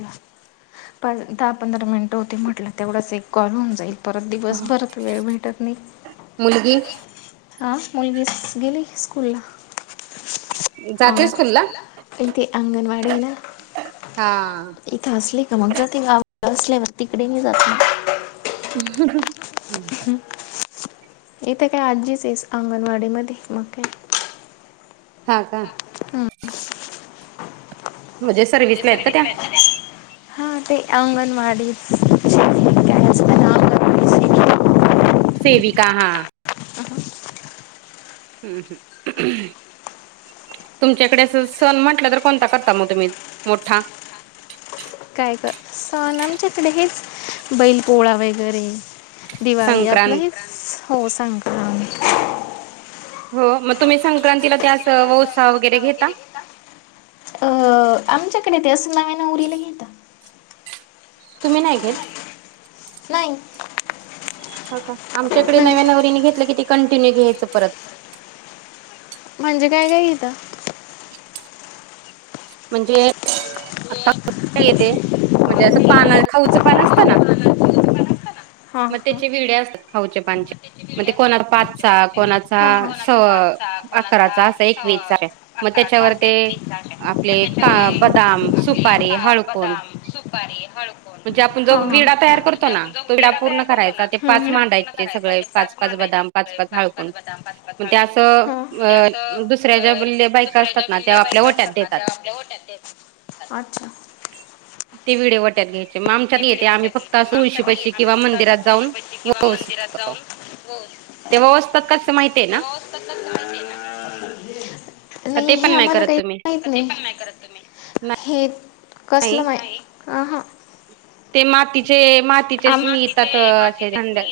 ला दहा पंधरा मिनिटं होते म्हटलं तेवढंच एक कॉल होऊन जाईल. परत दिवस भरत वेळ भेटत नाही. मुलगी हा मुलगी गेली स्कूला जाते अ. स्कूलला? इथे अंगनवाडी ना. हा. इथं असली का मग जाते गाव असल्यावर तिकडे मी जात नाही. ह. इथ काय आजीच आहेस अंगणवाडी मध्ये मग काय? ह का? हम्म. म्हणजे सर्विसला आहेत पुजसर् का त्या? वीटलाल्या हा ते अंगणवाडीच का असना. सेविका हा. हम् हम्. तुमच्याकडे अस सण म्हटलं तर कोणता करता मग तुम्ही मोठा काय कर सण आमच्या इकडे हेच बैल पोळा वगैरे दिवाळी आपलं संक्रांत. हेच हो सांगत. हो मग तुम्ही संक्रांतीला त्यास. अं आमच्याकडे ते असं नव्या नउरीला घेता. तुम्ही नाही घेत. नाही. ह का आमच्याकडे म्हणजे नव्या नवरीने घेतलं की ते कंटिन्यू घ्यायचं परत म्हणजे काय काय इथं. म्हणजे येते म्हणजे असं पान खाऊचं पान असतं ना. हां मग हां त्याचे विडे असतात खाऊचे पानचे मग ते कोणा पा. कोणाचा म्हणजे स अकराचा असा एक वस आहे मग त्याच्यावर ते आपले का बदाम सुप का बदाम सुपारी हळ. म्हणजे आपण जो विडा तयार करतो म्हणजे ना आपण जो तो विडा पूर्ण तयार करतो करायचा ना ते पाच विडा पूर्ण मांडायचे करायचा सगळे ते पाच मांधायचे. बदाम पाच पाच हळकुंड बदाम पाच पाच मग ते असं हळपण त्या अ दुसऱ्या ज्या बायका दुसऱ्या असतात ज्या ना गिल् त्या आपल्या बायप. ओट्यात देतात ते आपल्या होटच्छ. ते व्हडिओ. ट्यात घ्यायचे मग आमच्या येते आम्ही फक्त तळशी पैशी किंवा मंदिरात जाऊनतो. हो तेव्हातात काळज ना. का नाही ते पण हे आम्हाला करत काही तुम्ही माहत नाही हे. नाही कसलं माहि अ हा. ते मातीचे मातीचेच मिीळेतात असे ंड्या.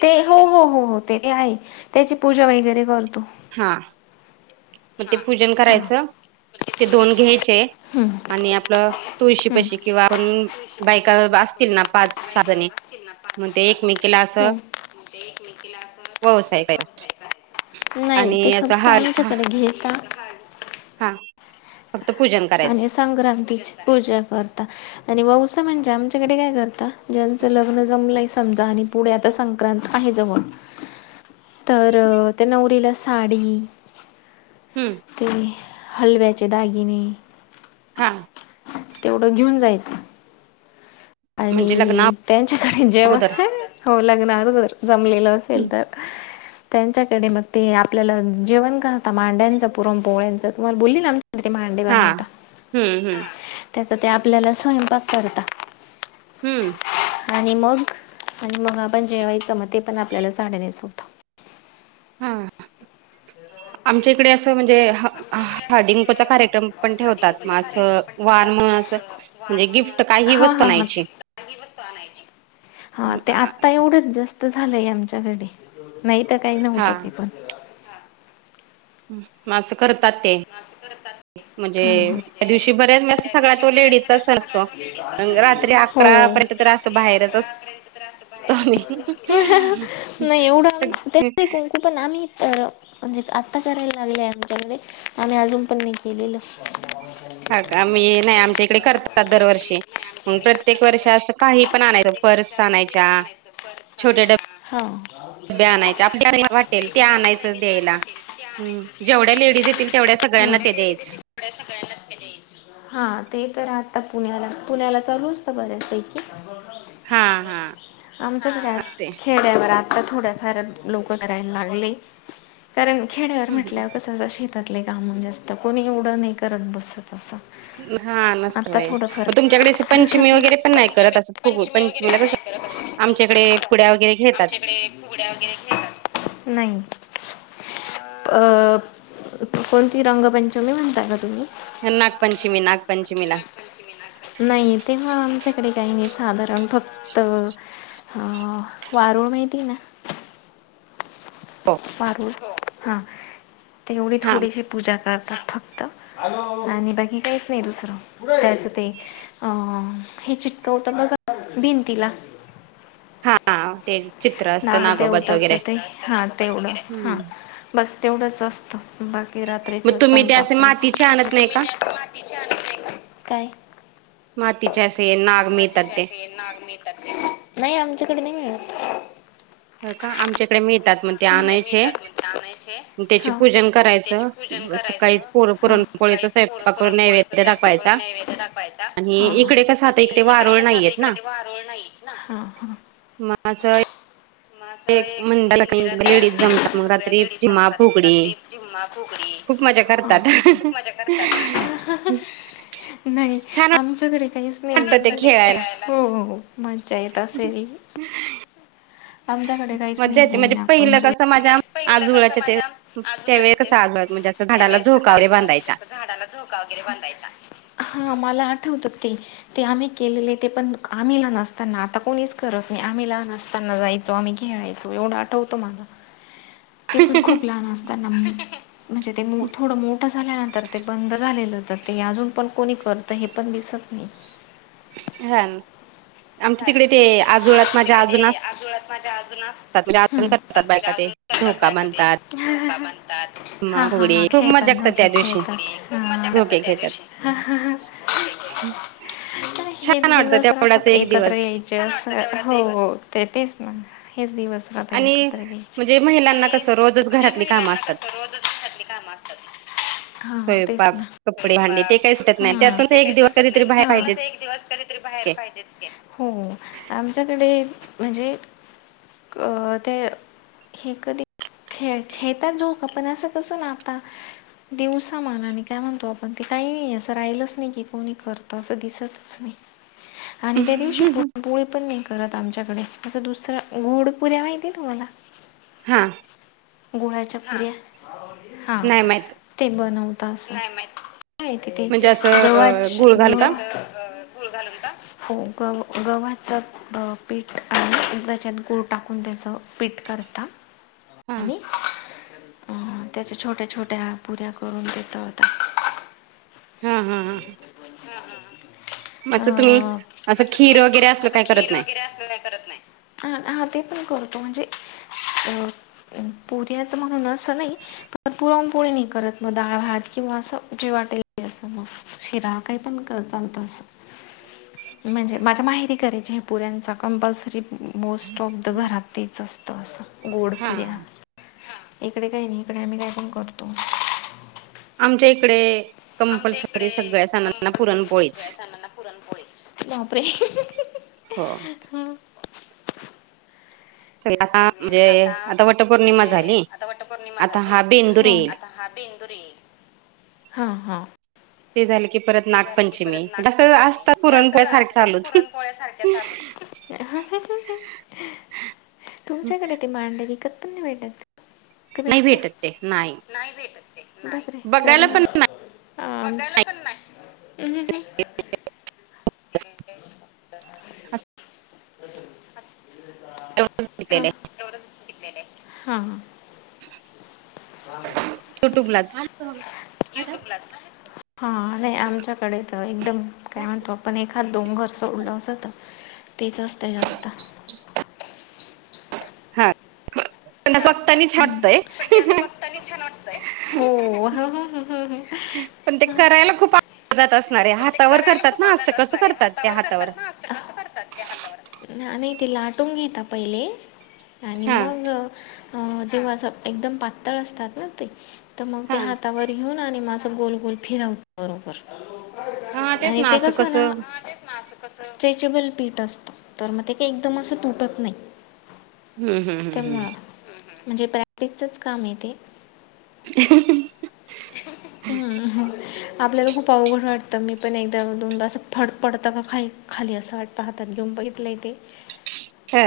ते हो हो हो हो ते आहे त्याची पूजा वगैरे करतो. हा मग ते पूजन हा करायचं हम्म ते दोन घ्यायचे. आणि आपलं तुळशी हम्म पशी किंवा आप बायका असतील ना पाच सहा जणी..... पाच मग ते सात एकमेकीला असं झालीग म तला.... व्यवसाय नाही आणि ते अस फक्त हा..... आमच्याकडे घेता हा फक्त पूजन करायच..... आणि संक्रांतीची पूजा करता.... आणि व उसा म्हणजे आमच्याकडे काय करता ज्यांचं लग्न जमलंय समजा आणि... पुढे आता संक्रांत आहे जवळ..... [unintelligible] तर त्या नवरीला साडी हम्म..... ते हलव्याचे दागिने...... हां.... तेवढं घेऊन जायचं.... म्हणजे लग्ना आणि त्यांच्याकडे अगोदर जेव्हा हो लग्न आगर.... जमलेल हम्म, असेल तर... त्यांच्याकडे मग ते आपल्याला जेवण काता मांडायचं पुरण पोहळचं तुम्हाला बोलली ना.... ते मांडे हा बनवता हम्म हम्म त्याचा ते आपल्याला स्वयंपाक करत... हम्म.... आणि मग आणि मग आपण जेव्हाच म ते पण आपल्याला साडा द्यायचं होतं.... हा आमच्या इकडे असं म्हणजे ह. हाडिंकोचा कार्यक्रम पण ठेवतात मगं वान म असं. म्हणजे गिफ्ट काही हा वस्त हा नाहीयची हा ते आत्ता एवढंच जास्त झालंय आमच्याकडे नाही, तर काही नव्हतं हां. ते पण.... म असं करतात ते..... म्हणजे हां हां त्या दिवशी बर्याच सगळ्या तो लेडीजचाच असतो रात्री हो अकरार्यंत.... त्र बाहेरच.... स् म सग.... इप नममी म्ह अता कराला दिला यामध्ये.... आम्ही अजून पण मी केलेलं.... हा आम्ही नाही आमच्या इकडे करतात दरवर्षी प्रत्येक वर्ष असं.... काही पण आणायचं. प्रत्येक वर्ष पर्स असते आणायच्या, पण आणायचं परत आणायचा... आणायल्या वाटेल ते आणायच द्यायला जेवढ्या लेडीज येतील..... तेवढ्या सगळ्यांना ते द्याच.. थोड्या सगळ्यांनाच खज हा ते तर आता पुण्याला पुण्याला चालूच तर बऱ्याच पैकी... हा हा आमच्याकड असते. खेड्यावर..... आ थोड्याफार लोक करायला लागले कारण खेड्यावर हम्म म्हटल्यावर कस ज श. त्यातले काम जास्त कोणी एवढं नाही करत बसत असं.... हा नसत आता बा थोडं मग फरक तुमच्याकडे पंचमी वगैरे पण नाही करत असं.... खगळ पंचमीला कसं आमच्या इकडे पुड्या वगैरे घेतात नाही... अ कोणती रंगपंचमी म्हणताय का तुम्ही..... नागपंचमी नागपंचमीला..... नाही ते मग आमच्याकडे काही नाही साधारण फक्त. अ वारूळ माहिती ना. हो.. पार हा तेवढी हा. थोडीशी पूजा करतात. फक्त.... आणि बाकी काहीच नाही दुसरं त्याच ते.... अ हे चिटकवतं बघ भिंतीला..... हा ते.... चित्र असतं नाग नागोबाचं वगैरे देेवताचं ते हां तेवढं हां हम्म. बस तेवढंच असतं. बाकी मग रात्रीचा तुम्ही ते असे स्वयंपाक मातीचे आणत नाही का? काय मग ना नाही आमच्याकडे नाही मित का आमच्याकडे मिळतात म आणायचे त्याचे हां पूजन करायचं सकाळीर पुरणपोळीच र पुरणपोळीच स्वयपा करून नैवेद्य दाखवायचा आणि इकडे कसं आता आणि इकडे वारूळ कस आता नाहीयेत इकडे वारळ नाही ना मगं एक म्हणड लेडीज जमतात मग रात्री जिमा फुकडी खूप मजा हां हां करतात हां नाही छान आमच्याकडे काहीच वाटत ते खेळायला नाही हो मज्जा येत असेल आमच्याकडे काहीच मजा नाही येते हे म्हणजे पहिलं नागपंचमी कस माझ्या आजोच्या ते त्यावेळे कस आजू म्हणजे असं झाडाला झोकाे बांधायच्या हा मला आठवत ते ते आम्ही केलेले ते पण म् लह असताना करत नाही आम्ही लहान असताना जायचो आम्ही खेळायचो एवढं आठवतो मला ते पण खूप लहान असतात ना म्हणजे ते थोडं मोठं झाल्यानंतर ते बंद झालेलं होतं ते अजून पण कोणी करत हे पण दिसत नाही हा आमच्या तिकडे ते आजोळात माझ्या अजूनतात म्हणजेजून हम्म करतात बायका ते झोका बांधतात हा हा हा फुगडी खूप मजा खेळतात करतात झोपी त्या दिवशी खेळतात. ह म्हज त्या दिवशी हम् ह छान वाटतं त्या बडाचा एक दिवस हो ते तेच ना हेच दिवस आणि एकत्र म्हणजे घ्यायचे महिलांना आणि कसं रोजच म्हणजे घरातली कामं महिलांना असतात कस रोजातले काम असतात स्वयंपाक कपडे हांडी ते काही सुटत नाही त्यातून एक दिवस कधीतरी बाहेर पाहिजे. दिवस तरी. कुठेतरी बाहेर पाहिजेच की, हो हो आमच्याकडे म्हणजे अ ते. हे कधी खेळ, खेळतात झोका पण असं कसं ना आता. दिवसा मानाने काय म्हणतो आपण ते काही असं राहिलच नाही की कोणी करत असं दिसतच नाही. आणि त्या दिवशी पुरणपोळी पण नाही. परत आमच्याकडे असं दुसरं, गोडपुऱ्या माहितेय तुम्हाला. हां. गुळ्याच्या पुऱ्या, हा. नाही माहित ते बनवत असत, नाही माहित, नाही तिथे म्हणजे असं अ गुळ गव्हाच्या घालू का गव्हात. गूळ घालून का, हो ग गव्हाचा अ, पीठ आणि त्याच्यात गूळ टाकून त्याच पीठ करता. हा आणि. अ, त्याच्या छोट्या छोट्या पुऱ्या करून देतत. हा हा हा हा. मच तुम्ही अ असं खीर वगैरे असलं काही करत नाही. नाही करत नाही, हा, हा ते पण करतो, म्हणजे अ पुऱ्याच म्हणून असं नाही. पण पुरणपोळी नाही करत मग डाळ भात किंवा असं जे वाटेल असं मग. शिरा, काही पण चालतं असं. म्हणजे, माझ्या माहेरी करायची हे पुऱ्यांचा कंपल्सरी, मोस्ट ऑफ द घरात. तेच असतं असं हा गोडपुऱ्या, इकडे काही नाही इकडे आम्ही काय पण करतो. आमच्या इकडे कंपल्सरी सगळ्या सणांना पुरणपोळीच. बापरे. हो. हं, सगळे आता म्हणजे, आता वटपौर्णिमा झाली आता हा, बेंदूर येईल. तरी, हा हा. ते झालं की परत नागपंचमी, कसं आसतं पुरणपोळ्या सारखं चालूच.. [inaudible] तुमच्याकडे ते मांडणी कत्तून नाही भेटत. का नाही भेटतं, भेटत ते नाही भेटतं ते, बापरे बघायला करणार. पण आ, बघायला पण नाही. [unintelligible] [unintelligible] हा. घेतलेलं आहे तेवढंच दिकेणे, हा हा. युट्यूबलाच युट्युबलाच ना. हा नाही, आमच्याकडे तर एकदम काय म्हणतो आपण एखात दोन घर सोडल असंत. तेच असतंय जास्त. [inaudible] हात, फक्तानी छाडतंय. ते असं बघतानी छान वाटतंय, हो हो पण ते करायला खूप अवघड जात असणारे हातावर करतात ना, असं कसं करतात ते हातावर? कसं करतात ते हातावर, नाही ते लाटून घेता पहिले. आणि हा मग अ, जेव्हा असं एकदम पातळ असतात ना ते तर मग ते हा हातावर घेऊन आणि म असं गोल गोल फिरव बरोबर. हा तेच. आणि ना ते असं कसं ना, स्ट्रेचेबल पीठ असतं तर मग ते काही एकदम असं तुटत नाही. हम्म हम्म हम्म त्यामुळं, म्हणजे प्रॅक्टीचच काम आहे तेे. [unintelligible] [inaudible] हम्म आपल्याला खूप अवघड वाटतं मी पण एकदा दोनदा अस फड पडतं का खाई खाली असं वाट पाहतात घेऊन बघितलंय ते. [inaudible]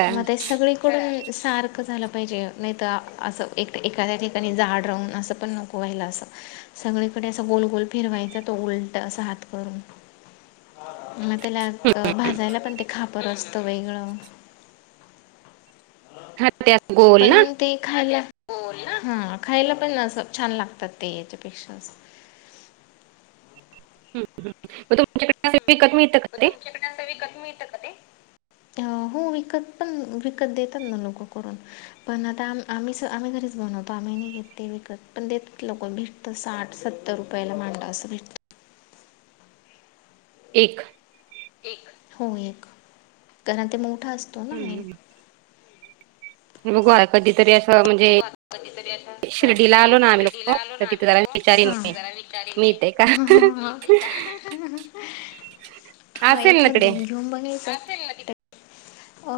मग ते सगळीकडून सारख हक्कं झालं पाहिजे नाही तर असं एकट एखाद्या ठिकाणी जाड राहून असं पण नको व्हायला असं. सगळीकडे असा गोलगोल फिरवायचा तो उलट असा हात करून. मग त्याला भाजायला पण ते खापर असत वेगळं हा ते असं गोल ना पण ते खाल्या हो हा खायला पण अस छान लागतात ते याच्यापेक्षा ह् मग तुमच्याकडे विकत मिळतं का ते? हो विकत पण विकत देतात ना लोक करून. पण आता आम आम्ही आम्ही घरीच बनवतो आम्ही नाही घेत ते विकत पण देत लोक भेट साठ सत्तर रुपयाला मांडा असं भेटत. एक. हो एक कारण ते मोठा असतो ना. हम्म, हम्म. बघू कधीतरी असं म्हणजे कधी शिर्डीला म्हणजे आलो ना आम्ही शिर्डीला लोक आलो तर ना तिथे आम्ही जरा विचारीन लक मी मिळते जरा का [unintelligible] [inaudible] हा असेल ना एखाद तिकडे दोन घेऊन बघायच. अ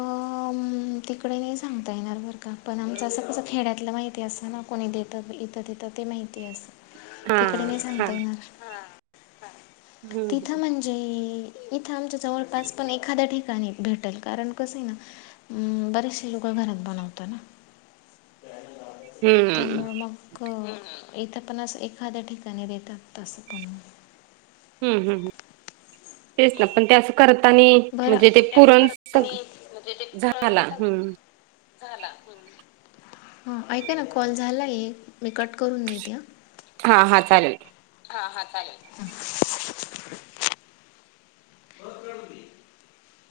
तिकडे नाही सांगता येणार बर का पण आमचं असं कसं खेड्यातलं माहिती असं ना कोणी देतं इथं तथं. ते माहिती आहे असं हा तिकडं नाही हा सांगता येणार. हा हा हम्म, हम्म. तिथं म्हणजे जे इथं आमच्या जवळपास पण एखाद्या ठिकाणी भेटल कारण कस हाय ना बरेचसे लोक घरात बनवत ना. हम्म त्यामुळे मग. क इथं पण असं एखाद्या ठिकाणी देतात तसं पण. हम्म हम्म हम्म तेच ना पण ते असं करत बरं म्हणजे ते पुरण सगं झाला हम्म. झाला हम्म. हा ऐका ना कॉल झालाय मी कट करून देेत हा. हा हा चालेल. हा हा चालेल. [unintelligible]